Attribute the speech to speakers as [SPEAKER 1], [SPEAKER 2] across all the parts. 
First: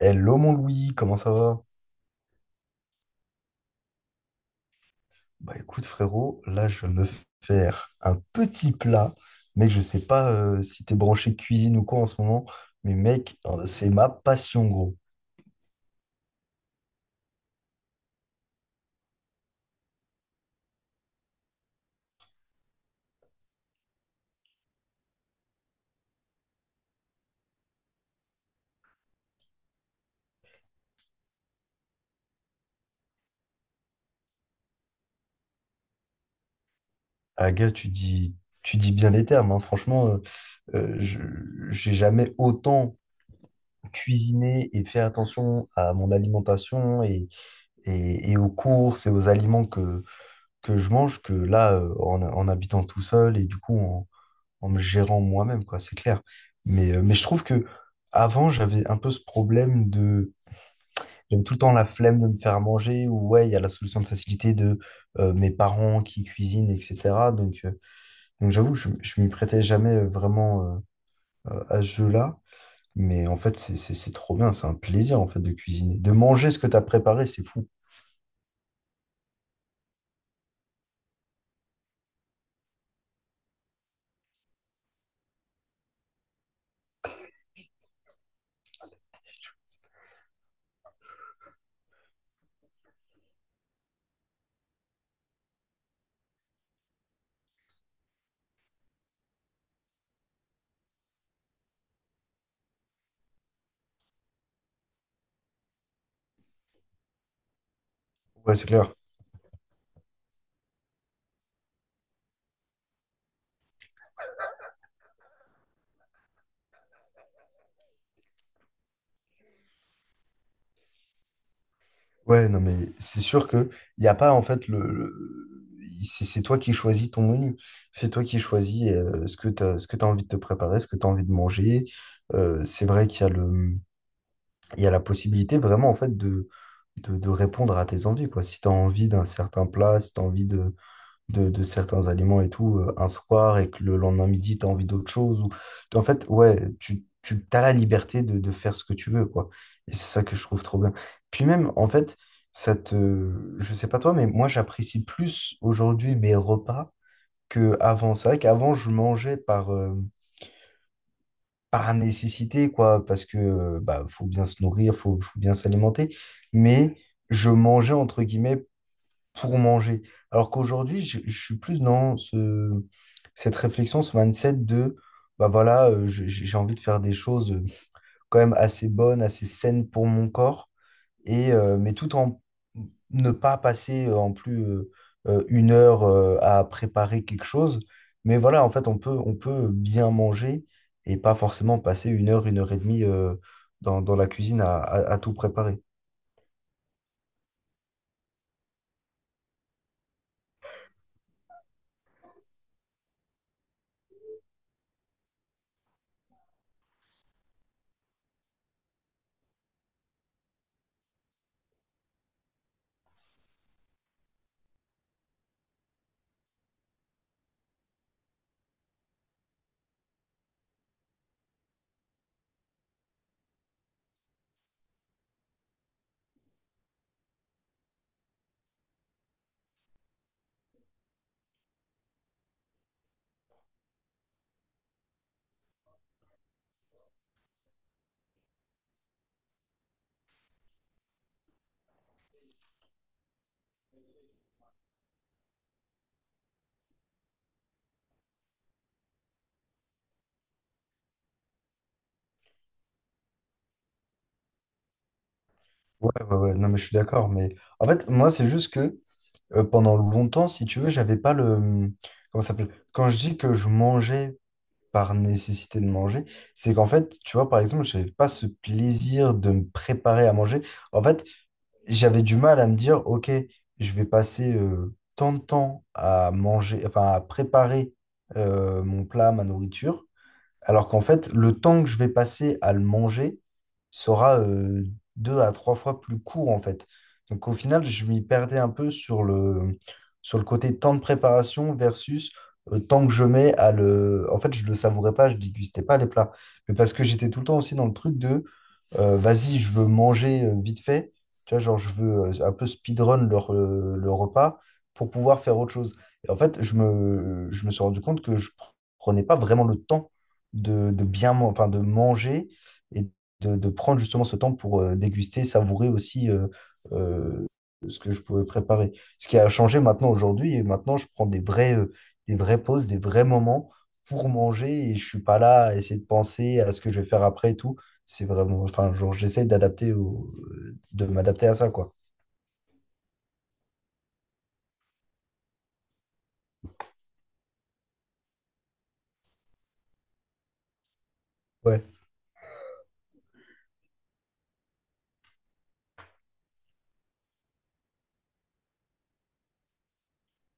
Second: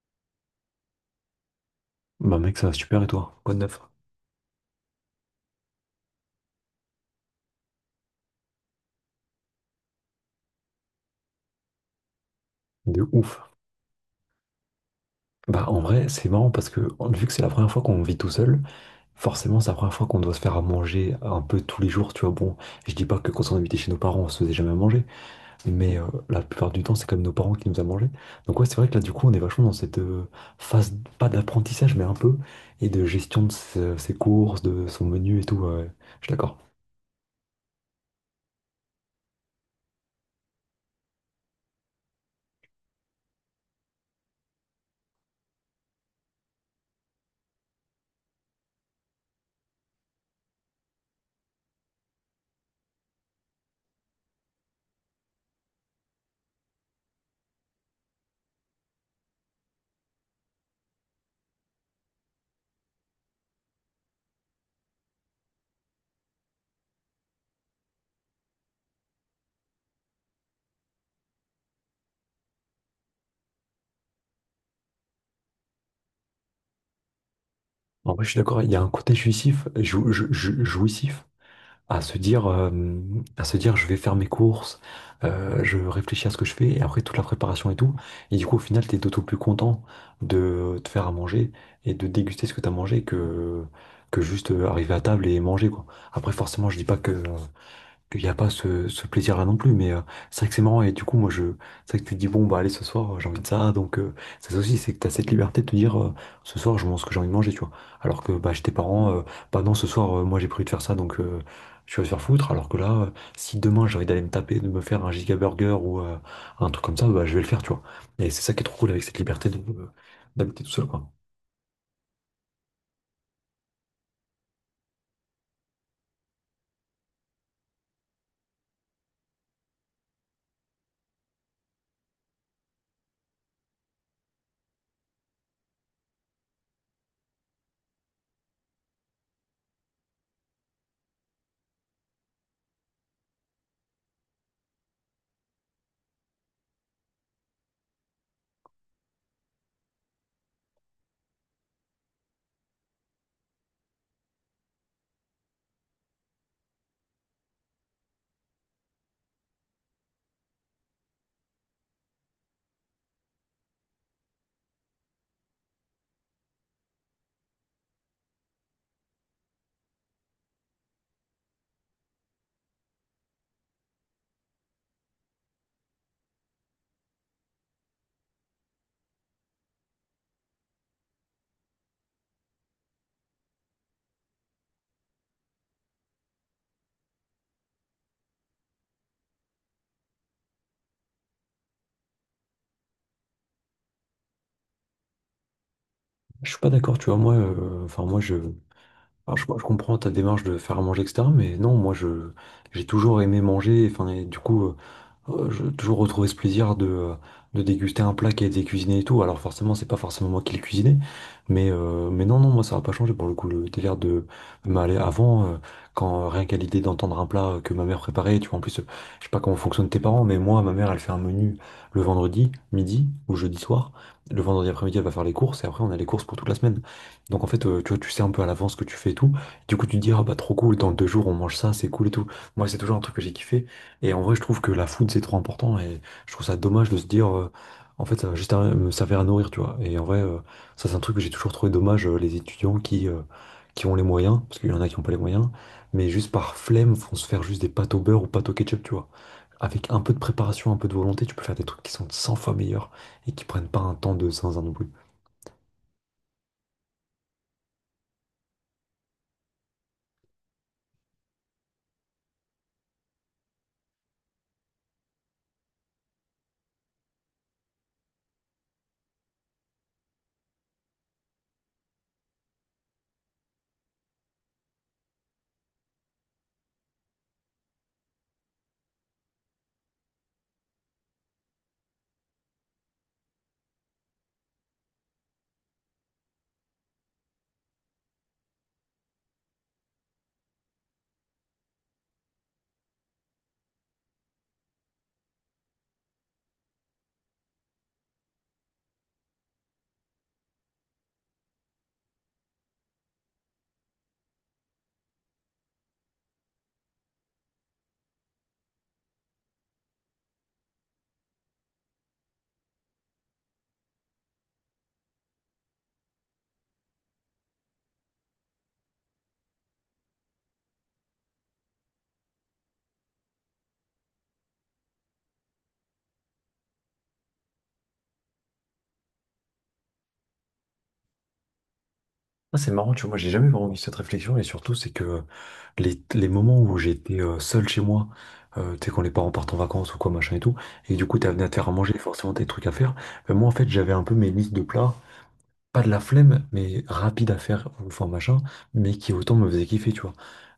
[SPEAKER 1] Hello mon Louis, comment ça va?
[SPEAKER 2] Bah mec, ça va super et toi? Quoi de neuf?
[SPEAKER 1] Bah écoute frérot, là je vais me faire un petit plat, mec je sais pas si t'es branché cuisine ou quoi en ce moment, mais
[SPEAKER 2] De ouf.
[SPEAKER 1] mec c'est ma passion gros.
[SPEAKER 2] Bah en vrai, c'est marrant parce que vu que c'est la première fois qu'on vit tout seul, forcément c'est la première fois qu'on doit se faire à manger un peu tous les jours, tu vois. Bon, je dis pas que quand on habitait chez nos parents, on se faisait jamais à manger, mais la plupart du temps, c'est quand même nos parents qui nous a mangé. Donc ouais, c'est vrai que là du coup, on est vachement dans cette phase, pas d'apprentissage, mais un peu, et de gestion de ses courses, de son menu et tout. Ouais. Ouais, je suis d'accord.
[SPEAKER 1] Ah gars tu dis bien les termes, hein. Franchement euh, je- j'ai jamais autant cuisiné et fait attention à mon alimentation et aux courses et aux aliments que je mange que là en habitant tout seul et du coup en me gérant moi-même, quoi, c'est clair. Mais je trouve que avant, j'avais un peu ce problème de. J'avais tout le temps la flemme de me faire à manger, ou ouais, il y a la solution de facilité de mes parents qui cuisinent, etc. Donc j'avoue, que je ne m'y prêtais jamais vraiment à ce jeu-là. Mais en fait, c'est trop bien, c'est un plaisir en fait de cuisiner. De manger ce que tu as préparé, c'est fou.
[SPEAKER 2] En vrai, je suis d'accord, il y a un côté jouissif, jouissif à se dire, euh, à se dire, je vais faire mes courses, je réfléchis à ce que je fais, et après toute la préparation et tout. Et du coup, au final, t'es d'autant plus content de te faire à manger et de déguster ce que t'as mangé que juste arriver à table et manger, quoi. Après, forcément, je dis pas que, qu'il n'y a pas ce plaisir-là non plus. Mais c'est vrai que c'est marrant. Et du coup, c'est vrai que tu te dis, bon, bah, allez, ce soir, j'ai envie de ça. Donc, c'est ça aussi, c'est que tu as cette liberté de te dire, ce soir, je mange ce que j'ai envie de manger, tu vois. Alors que, bah,
[SPEAKER 1] Ouais,
[SPEAKER 2] chez
[SPEAKER 1] c'est
[SPEAKER 2] tes
[SPEAKER 1] clair.
[SPEAKER 2] parents, bah, non, ce soir, moi, j'ai prévu de faire ça, donc, tu vas te faire foutre. Alors que là, si demain, j'ai envie d'aller me taper, de me faire un giga burger ou un truc comme ça, bah, je vais le faire, tu vois. Et c'est ça qui est trop cool avec cette liberté de, d'habiter tout seul, quoi.
[SPEAKER 1] Ouais, non, mais c'est sûr que il n'y a pas en fait c'est toi qui choisis ton menu. C'est toi qui choisis ce que tu as, ce que tu envie de te préparer, ce que tu as envie de manger. C'est vrai qu'il y a il y a la possibilité vraiment en fait de répondre à tes envies, quoi. Si tu as envie d'un certain plat, si tu as envie de certains aliments et tout un soir et que le lendemain midi, tu as envie d'autre chose. Ou... En fait, ouais, tu as la liberté de faire ce que tu veux, quoi. Et c'est ça que je trouve trop bien. Puis même, en fait, ça te... Je sais pas toi, mais moi, j'apprécie plus aujourd'hui mes repas qu'avant. C'est vrai qu'avant, je mangeais par... par nécessité, quoi, parce que bah, faut bien se nourrir, faut bien s'alimenter, mais je mangeais entre guillemets pour manger. Alors qu'aujourd'hui, je suis plus dans cette réflexion, ce mindset de, bah voilà, j'ai envie de faire des choses quand même assez bonnes, assez saines pour mon corps, mais tout en ne pas passer en plus une heure à préparer quelque chose. Mais voilà, en fait, on peut bien manger et pas forcément passer une heure et demie dans la cuisine à tout préparer.
[SPEAKER 2] Je suis pas d'accord, tu vois. Moi, enfin, moi, je. Alors, je comprends ta démarche de faire à manger, etc. Mais non, j'ai toujours aimé manger. Enfin, et du coup, j'ai toujours retrouvé ce plaisir de déguster un plat qui a été cuisiné et tout. Alors, forcément, c'est pas forcément moi qui l'ai cuisiné. Mais moi, ça n'a pas changé pour le coup. Le délire de m'aller avant, quand rien qu'à l'idée d'entendre un plat que ma mère préparait, tu vois, en plus, je sais pas comment fonctionnent tes parents, mais moi, ma mère, elle fait un menu le vendredi, midi ou jeudi soir. Le vendredi après-midi, elle va faire les courses et après, on a les courses pour toute la semaine. Donc en fait, tu vois, tu sais un peu à l'avance ce que tu fais et tout. Du coup, tu te dis, ah bah trop cool, dans deux jours on mange ça, c'est cool et tout. Moi, c'est toujours un truc que j'ai kiffé. Et en vrai, je trouve que la food, c'est trop important. Et je trouve ça dommage de se dire, en fait, ça va me servir à nourrir, tu vois. Et en vrai, ça, c'est un truc que j'ai toujours trouvé dommage, les étudiants qui ont les moyens, parce qu'il y en a qui n'ont pas les moyens, mais juste par flemme, vont se faire juste des pâtes au beurre ou pâtes au ketchup, tu vois. Avec un peu de préparation, un peu de volonté, tu peux faire des trucs qui sont 100 fois meilleurs et qui prennent pas un temps de zinzin non plus.
[SPEAKER 1] Ouais, ouais, non, mais je suis d'accord. Mais en fait, moi, c'est juste que pendant longtemps, si tu veux, j'avais pas le... Comment ça s'appelle? Quand je dis que je mangeais par nécessité de manger, c'est qu'en fait, tu vois, par exemple, j'avais pas ce plaisir de me préparer à manger. En fait, j'avais du mal à me dire, OK, je vais passer tant de temps à manger, enfin, à préparer mon plat, ma nourriture. Alors qu'en fait, le temps que je vais passer à le manger sera deux à trois fois plus court, en fait. Donc au final, je m'y perdais un peu sur sur le côté temps de préparation versus temps que je mets à le... En fait, je le savourais pas, je dégustais pas les plats. Mais parce que j'étais tout le temps aussi dans le truc de vas-y, je veux manger vite fait, tu vois, genre je veux un peu speedrun leur, le repas pour pouvoir faire autre chose. Et en fait, je me suis rendu compte que je prenais pas vraiment le temps de bien, enfin, de manger et de prendre justement ce temps pour déguster, savourer aussi euh, ce que je pouvais préparer. Ce qui a changé maintenant aujourd'hui, et maintenant je prends des vrais, des vraies pauses, des vrais moments pour manger et je suis pas là à essayer de penser à ce que je vais faire après et tout c'est vraiment, enfin, genre, de m'adapter à ça, quoi.
[SPEAKER 2] Ah, c'est marrant, tu vois, moi j'ai jamais vraiment eu cette réflexion et surtout c'est que les moments où j'étais seul chez moi, tu sais quand les parents partent en vacances ou quoi machin et tout, et du coup t'as venu à te faire à
[SPEAKER 1] Ouais.
[SPEAKER 2] manger, forcément t'as des trucs à faire, moi en fait j'avais un peu mes listes de plats pas de la flemme, mais rapide à faire, enfin machin, mais qui autant me faisait kiffer, tu vois.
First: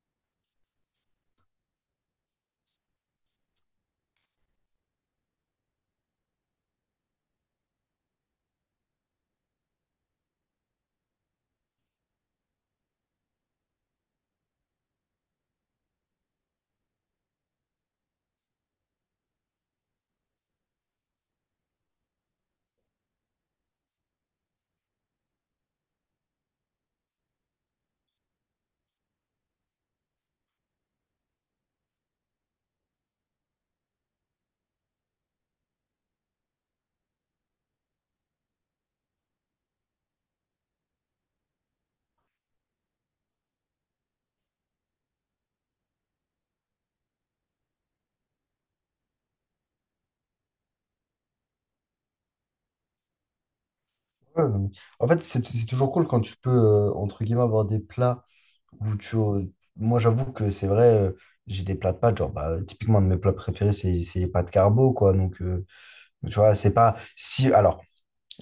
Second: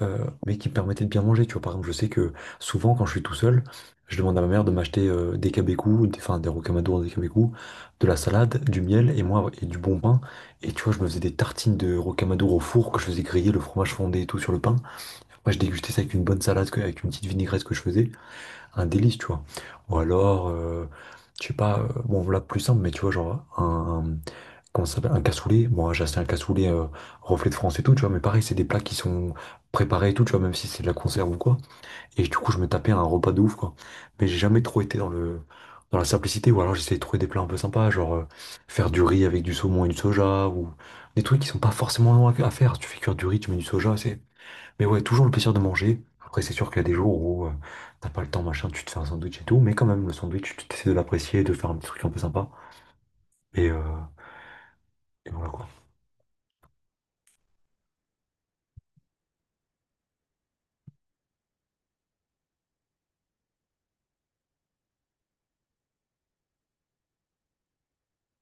[SPEAKER 2] Mais qui me permettait de bien manger, tu vois. Par exemple, je sais que souvent, quand je suis tout seul, je demande à ma mère de m'acheter des cabecous, des, enfin des rocamadours, des cabecous, de la salade, du miel et moi et du bon pain. Et tu vois, je me faisais des tartines de rocamadour au four que je faisais griller le fromage fondé et tout sur le pain. Moi, je dégustais ça avec une bonne salade, avec une petite vinaigrette que je faisais, un délice, tu vois. Ou alors, je sais pas, bon là plus simple, mais tu vois, comment ça s'appelle, un cassoulet. Bon, j'ai acheté un cassoulet reflet de France et tout, tu vois, mais pareil, c'est des plats qui sont préparés et tout, tu vois, même si c'est de la conserve ou quoi. Et du coup, je me tapais un repas de ouf, quoi. Mais j'ai jamais trop été dans le dans la simplicité, ou alors j'essayais de trouver des plats un peu sympas, faire du riz avec du saumon et du soja, ou des trucs qui sont pas forcément longs à faire. Si tu fais cuire du riz, tu mets du soja, c'est. Mais ouais, toujours le plaisir de manger. Après, c'est sûr qu'il y a des jours où t'as pas le temps, machin, tu te fais un sandwich et tout, mais quand même, le sandwich, tu essaies de l'apprécier, de faire un petit truc un peu sympa. Et, euh,
[SPEAKER 1] Ouais, non, mais- En fait,
[SPEAKER 2] et voilà quoi.
[SPEAKER 1] c'est toujours cool quand tu peux, entre guillemets, avoir des plats où tu. Moi, j'avoue que c'est vrai, j'ai des plats de pâtes. Genre, bah, typiquement, un de mes plats préférés, c'est les pâtes carbo, quoi. Donc, tu vois, c'est pas. Si, alors,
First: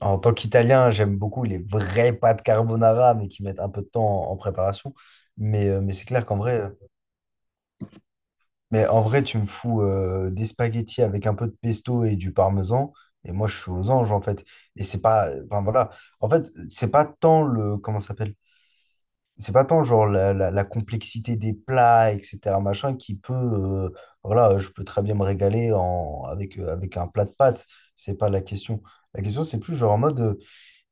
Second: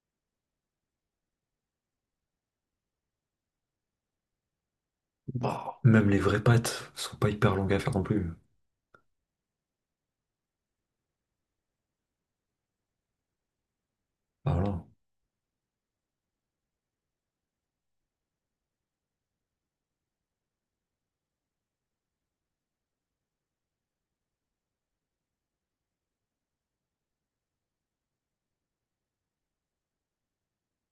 [SPEAKER 1] en tant qu'Italien, j'aime beaucoup les vraies pâtes carbonara, mais qui mettent un peu de temps en préparation. Mais c'est
[SPEAKER 2] Même les
[SPEAKER 1] clair qu'en
[SPEAKER 2] vraies
[SPEAKER 1] vrai.
[SPEAKER 2] pâtes sont pas hyper longues à faire non plus.
[SPEAKER 1] Mais en vrai, tu me fous des spaghettis avec un peu de pesto et du parmesan, et moi je suis aux anges en fait.
[SPEAKER 2] Ah,
[SPEAKER 1] Et
[SPEAKER 2] voilà.
[SPEAKER 1] c'est pas, enfin voilà, en fait, c'est pas tant le, comment ça s'appelle? C'est pas tant genre la complexité des plats, etc. machin, qui peut, voilà, je peux très bien me régaler avec un plat de pâtes, c'est pas la question. La question, c'est plus genre en mode,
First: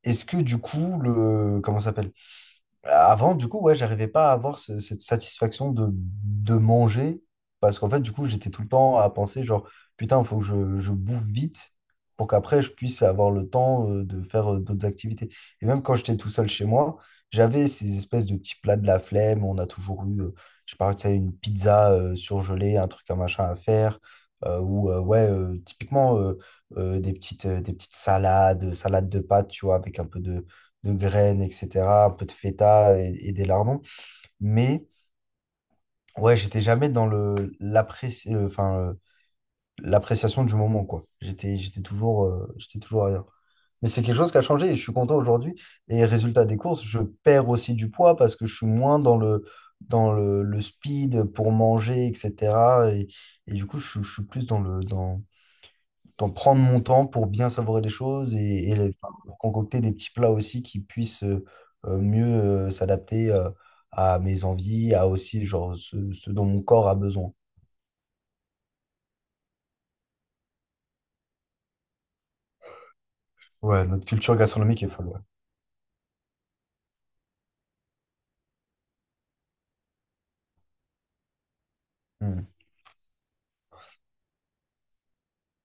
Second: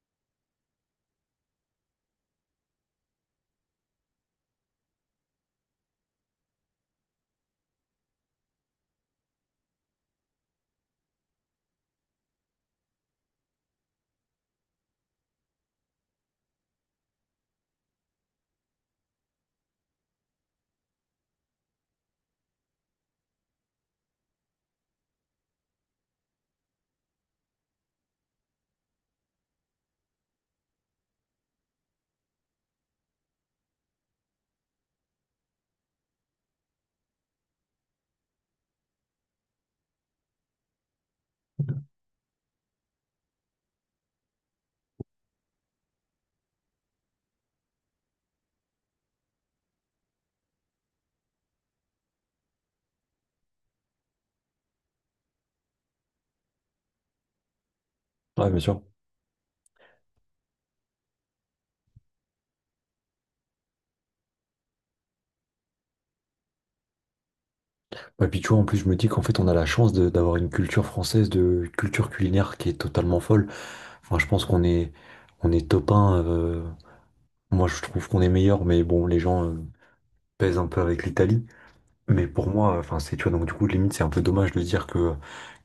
[SPEAKER 1] est-ce que du coup, le, comment ça s'appelle? Avant, du coup, ouais, j'arrivais pas à avoir ce- cette satisfaction de manger parce qu'en fait, du coup, j'étais tout le temps à penser genre, putain, il faut que je bouffe vite pour qu'après, je puisse avoir le temps de faire d'autres activités. Et même quand j'étais tout seul chez moi, j'avais ces espèces de petits plats de la flemme. On a toujours eu, je parlais de ça, une pizza surgelée, un truc, un machin à faire. Ou ouais, typiquement des petites salades, salades de pâtes, tu vois, avec un peu de graines, etc., un peu de feta et des lardons. Mais ouais, j'étais jamais dans le, enfin, l'appréciation du moment, quoi. J'étais toujours ailleurs. Mais c'est quelque chose qui a changé et je suis content aujourd'hui. Et résultat des courses, je perds aussi du poids parce que je suis moins dans dans le speed pour manger, etc. Et du coup, je suis plus dans dans, d'en prendre mon temps pour bien savourer les choses
[SPEAKER 2] Ouais, bien
[SPEAKER 1] et
[SPEAKER 2] sûr.
[SPEAKER 1] enfin, pour concocter des petits plats aussi qui puissent mieux s'adapter à mes envies, à aussi genre ce dont mon corps a besoin.
[SPEAKER 2] Et puis tu vois, en plus, je me dis qu'en fait, on a d'avoir une culture française de culture culinaire qui est totalement folle.
[SPEAKER 1] Ouais, notre
[SPEAKER 2] Enfin, je
[SPEAKER 1] culture
[SPEAKER 2] pense qu'on
[SPEAKER 1] gastronomique est
[SPEAKER 2] est,
[SPEAKER 1] folle, ouais.
[SPEAKER 2] on est top un. Moi, je trouve qu'on est meilleur, mais bon, les gens pèsent un peu avec l'Italie. Mais
[SPEAKER 1] Hmm.
[SPEAKER 2] pour moi, enfin, c'est, tu vois, donc du coup, limite, c'est un peu dommage de dire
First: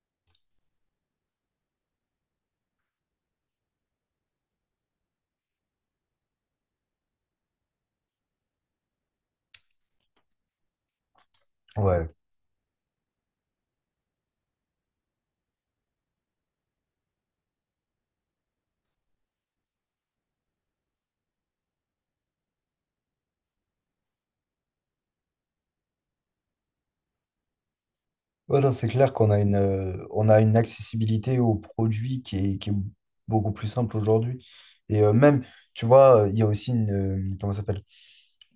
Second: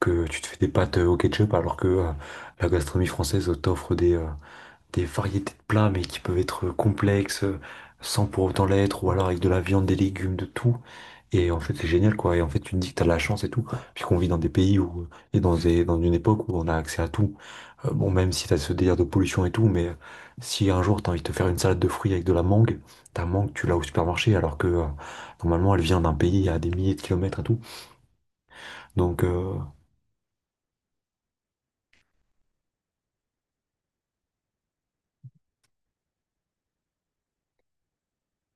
[SPEAKER 2] que tu te fais des pâtes au ketchup alors que la gastronomie française t'offre des variétés de plats, mais qui peuvent être complexes, sans pour autant l'être, ou alors avec de la viande, des légumes, de tout. Et en fait, c'est
[SPEAKER 1] Ouais.
[SPEAKER 2] génial, quoi. Et en fait, tu te dis que t'as de la chance et tout. Puis qu'on vit dans des pays où, et dans dans une époque où on a accès à tout. Bon, même si t'as ce délire de pollution et tout, mais si un jour t'as envie de te faire une salade de fruits avec de la mangue, ta mangue, tu l'as au supermarché, alors que normalement, elle vient d'un pays à des milliers de kilomètres et tout.
[SPEAKER 1] Ouais, non, c'est clair
[SPEAKER 2] Donc,
[SPEAKER 1] qu'on a une, on a une accessibilité aux produits qui est beaucoup plus simple aujourd'hui. Et même, tu vois, il y a aussi une, comment ça s'appelle?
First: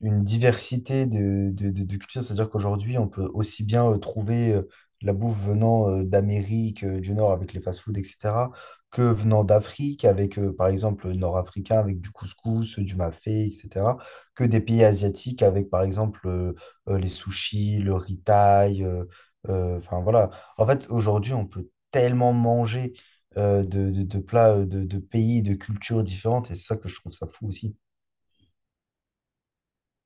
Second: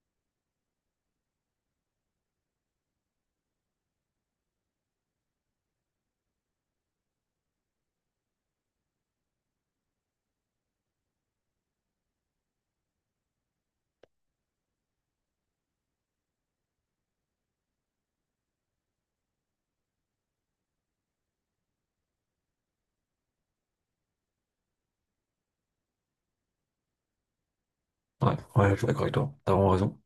[SPEAKER 1] Une diversité de cultures. C'est-à-dire qu'aujourd'hui, on peut aussi bien trouver la bouffe venant d'Amérique du Nord avec les fast-foods, etc., que venant d'Afrique avec, par exemple, le nord-africain avec du couscous, du mafé, etc., que des pays asiatiques avec, par exemple, les sushis, le riz thaï. Enfin, voilà. En fait, aujourd'hui, on peut tellement manger. De plats de pays, de cultures différentes, et c'est ça que je trouve ça fou aussi.
[SPEAKER 2] ouais, je suis d'accord avec toi. T'as vraiment raison.